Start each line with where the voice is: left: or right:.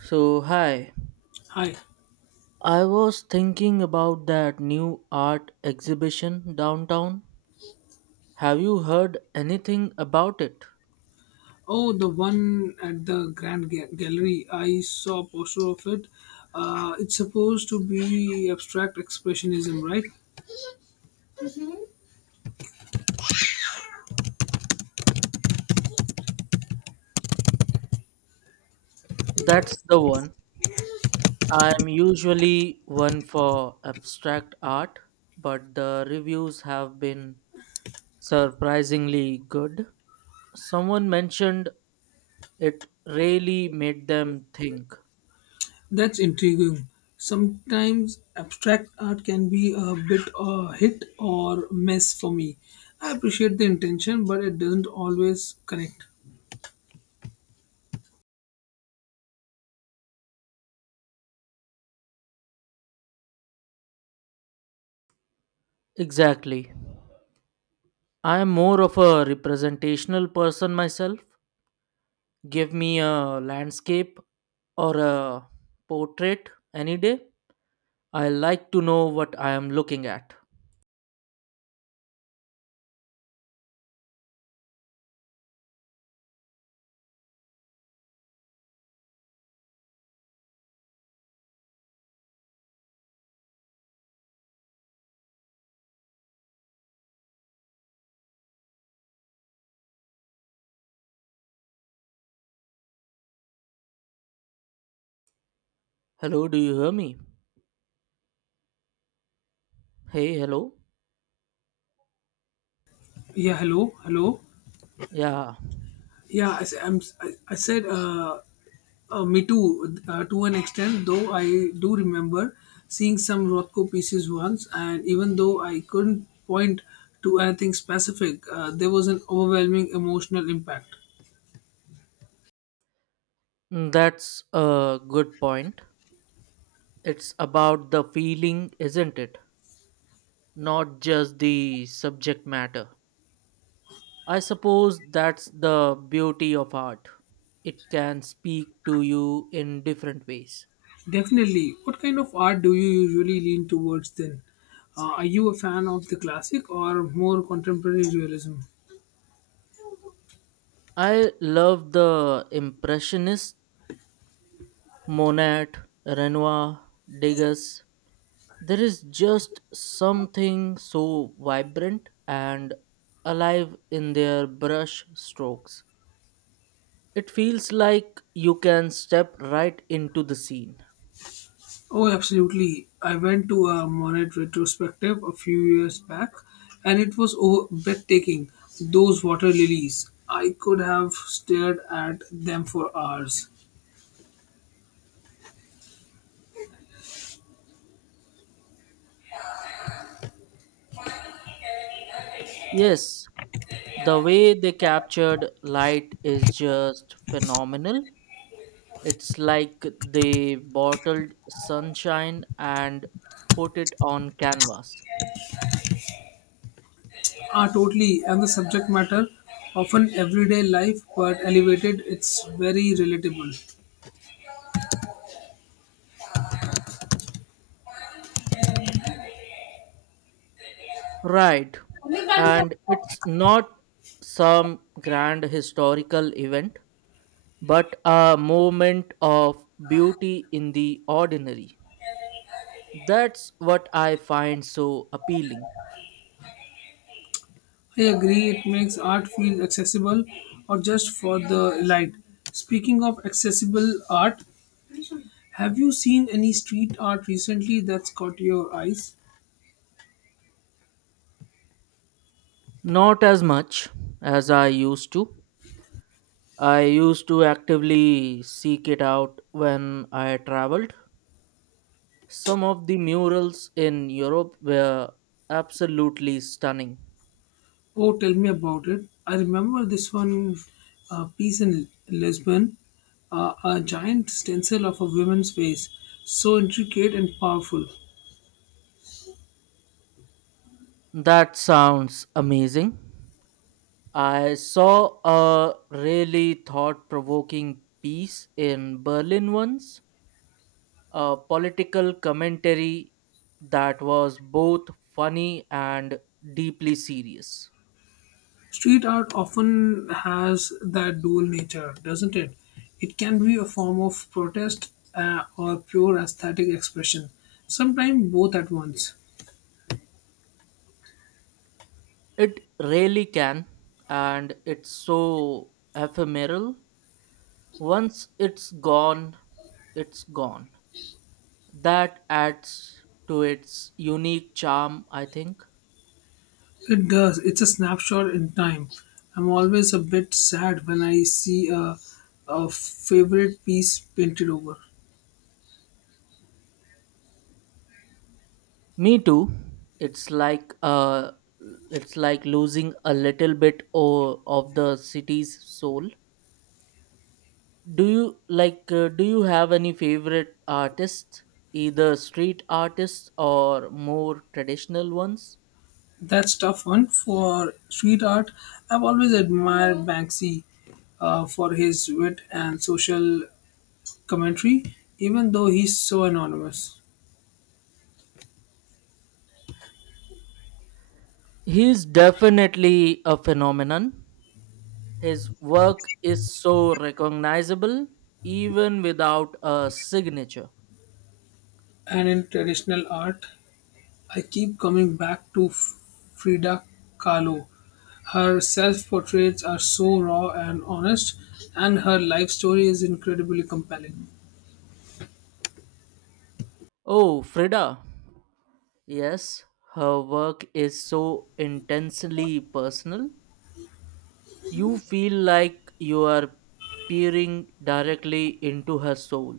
right: So, hi.
left: Hi.
right: I was thinking about that new art exhibition downtown. Have you heard anything about it?
left: Oh, the one at the Grand Gallery. I saw a poster of it. It's supposed to be abstract expressionism, right?
right: That's the one. I am usually one for abstract art, but the reviews have been surprisingly good. Someone mentioned it really made them think.
left: That's intriguing. Sometimes abstract art can be a bit hit or miss for me. I appreciate the intention, but it doesn't always connect.
right: Exactly. I am more of a representational person myself, give me a landscape or a portrait any day. I like to know what I am looking at. Hello, do you hear me? Hey, hello.
left: Yeah, hello, hello.
right: Yeah,
left: Yeah, I, s- I'm, I said me too, to an extent, though I do remember seeing some Rothko pieces once, and even though I couldn't point to anything specific, there was an overwhelming emotional impact.
right: mm, that's a good point. It's about the feeling, isn't it? Not just the subject matter. I suppose that's the beauty of art. It can speak to you in different ways.
left: Definitely. What kind of art do you usually lean towards then? Are you a fan of the classic or more contemporary realism?
right: I love the impressionists. Monet, Renoir, Degas. There is just something so vibrant and alive in their brush strokes. It feels like you can step right into the scene.
left: Oh, absolutely. I went to a Monet retrospective a few years back, and it was breathtaking. Those water lilies, I could have stared at them for hours.
right: Yes, the way they captured light is just phenomenal. It's like they bottled sunshine and put it on canvas.
left: Ah, totally. And the subject matter, often everyday life but elevated, it's very relatable.
right: Right. And it's not some grand historical event, but a moment of beauty in the ordinary. That's what I find so appealing.
left: I agree, it makes art feel accessible or just for the light. Speaking of accessible art, have you seen any street art recently that's caught your eyes?
right: Not as much as I used to. I used to actively seek it out when I traveled. Some of the murals in Europe were absolutely stunning.
left: Oh, tell me about it. I remember this one piece in Lisbon, a giant stencil of a woman's face, so intricate and powerful.
right: That sounds amazing. I saw a really thought provoking piece in Berlin once, a political commentary that was both funny and deeply serious.
left: Street art often has that dual nature, doesn't it? It can be a form of protest, or pure aesthetic expression, sometimes both at once.
right: It really can, and it's so ephemeral. Once it's gone, it's gone. That adds to its unique charm, I think.
left: It does. It's a snapshot in time. I'm always a bit sad when I see a favorite piece painted over.
right: Me too. It's like uh it's like losing a little bit of the city's soul. Do you like do you have any favorite artists, either street artists or more traditional ones?
left: That's tough one for street art. I've always admired Banksy for his wit and social commentary, even though he's so anonymous.
right: He's definitely a phenomenon. His work is so recognizable even without a signature.
left: And in traditional art, I keep coming back to Frida Kahlo. Her self portraits are so raw and honest, and her life story is incredibly compelling.
right: Oh, Frida. Yes, her work is so intensely personal. You feel like you are peering directly into her soul.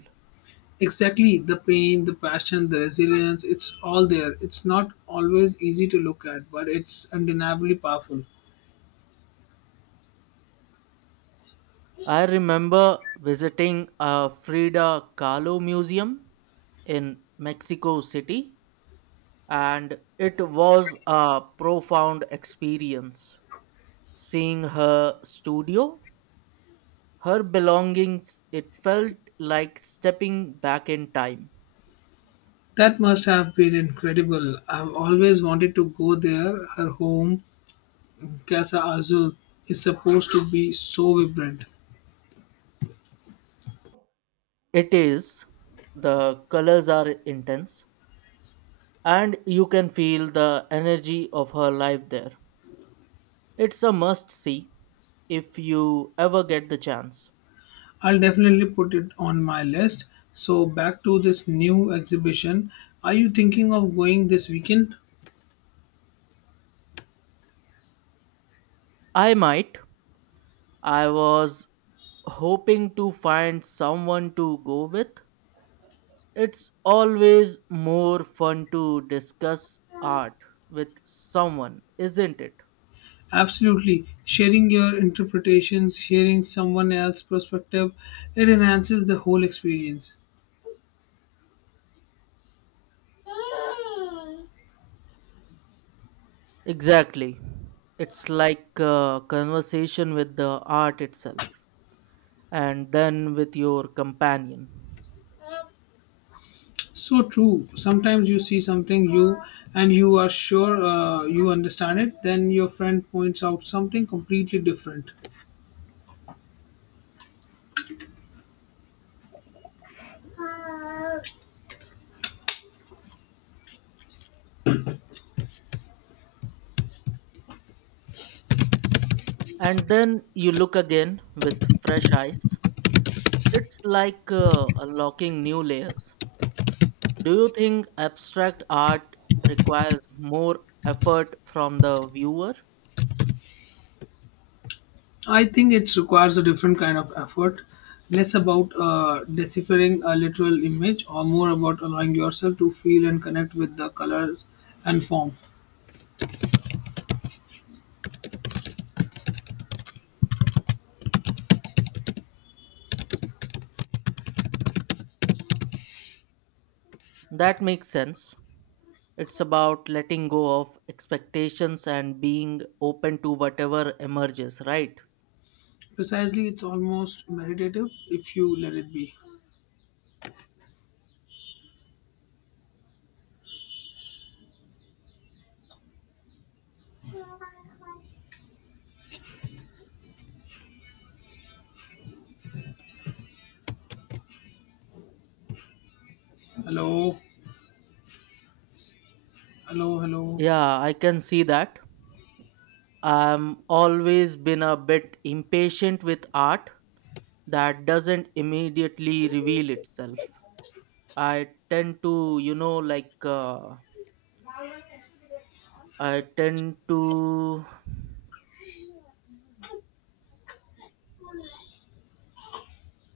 left: Exactly, the pain, the passion, the resilience, it's all there. It's not always easy to look at, but it's undeniably powerful.
right: I remember visiting a Frida Kahlo museum in Mexico City, and it was a profound experience. Seeing her studio, her belongings, it felt like stepping back in time.
left: That must have been incredible. I've always wanted to go there. Her home, Casa Azul, is supposed to be so vibrant.
right: It is. The colors are intense, and you can feel the energy of her life there. It's a must see if you ever get the chance.
left: I'll definitely put it on my list. So, back to this new exhibition. Are you thinking of going this weekend?
right: I might. I was hoping to find someone to go with. It's always more fun to discuss art with someone, isn't it?
left: Absolutely. Sharing your interpretations, sharing someone else's perspective, it enhances the whole experience.
right: Exactly. It's like a conversation with the art itself, and then with your companion.
left: So true. Sometimes you see something you and you are sure, you understand it, then your friend points out something completely different.
right: And then you look again with fresh eyes. It's like Unlocking new layers. Do you think abstract art requires more effort from the viewer?
left: I think it requires a different kind of effort, less about deciphering a literal image or more about allowing yourself to feel and connect with the colors and form.
right: That makes sense. It's about letting go of expectations and being open to whatever emerges, right?
left: Precisely, it's almost meditative if you let it be. Hello, hello, hello.
right: Yeah, I can see that. I'm always been a bit impatient with art that doesn't immediately reveal itself. I tend to, you know, like I tend to.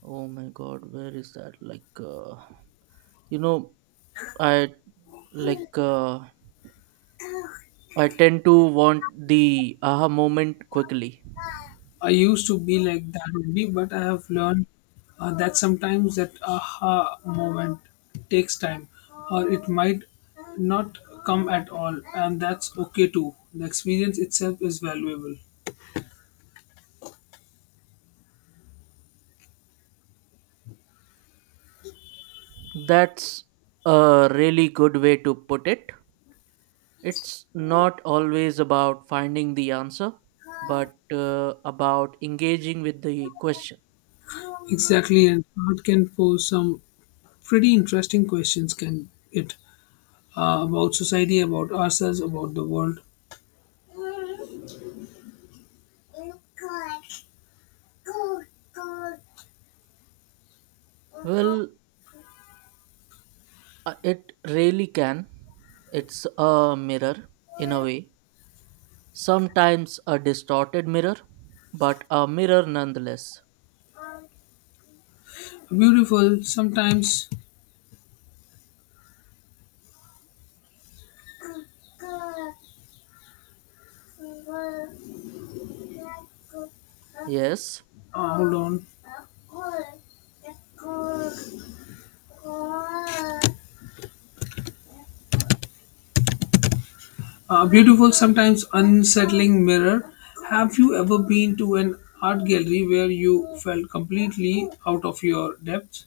right: Oh my God, where is that? You know, I like uh, I tend to want the aha moment quickly.
left: I used to be like that only, but I have learned that sometimes that aha moment takes time, or it might not come at all, and that's okay too. The experience itself is valuable.
right: That's a really good way to put it. It's not always about finding the answer, but about engaging with the question.
left: Exactly, and art can pose some pretty interesting questions, can it? About society, about ourselves, about the world.
right: Well, it really can. It's a mirror, in a way. Sometimes a distorted mirror, but a mirror nonetheless.
left: Beautiful, sometimes,
right: Yes.
left: hold on. A beautiful, sometimes unsettling mirror. Have you ever been to an art gallery where you felt completely out of your depth?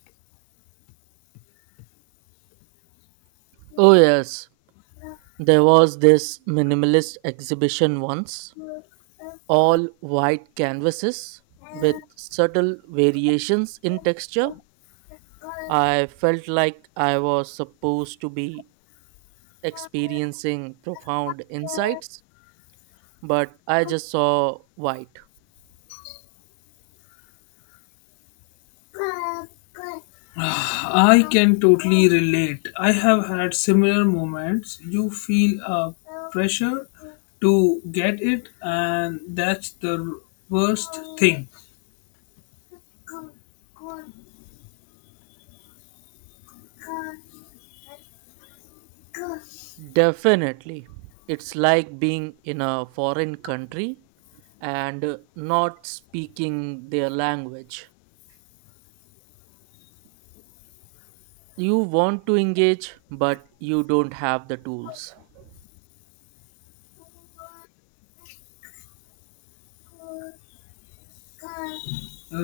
right: Oh, yes. There was this minimalist exhibition once, all white canvases with subtle variations in texture. I felt like I was supposed to be experiencing profound insights, but I just saw white.
left: I can totally relate. I have had similar moments. You feel a pressure to get it, and that's the worst thing.
right: Definitely. It's like being in a foreign country and not speaking their language. You want to engage, but you don't have the tools.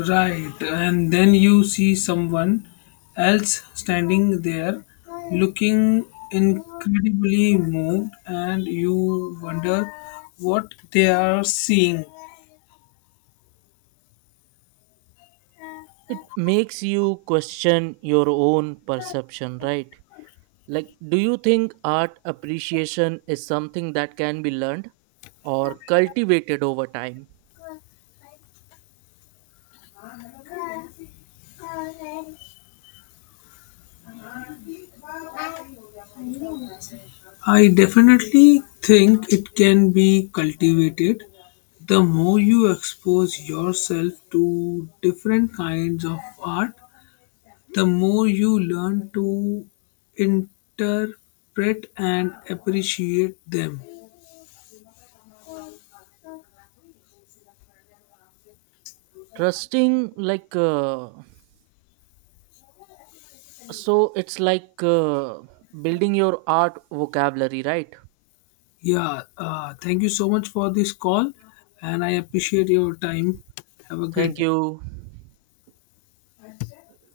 left: Right, and then you see someone else standing there looking incredibly moved, and you wonder what they are seeing.
right: It makes you question your own perception, right? Like, do you think art appreciation is something that can be learned or cultivated over time?
left: I definitely think it can be cultivated. The more you expose yourself to different kinds of art, the more you learn to interpret and appreciate them.
right: Trusting, like, uh, so it's like building your art vocabulary, right?
left: Yeah, thank you so much for this call, and I appreciate your time. Have a great
right: Thank
left: day.
right: you.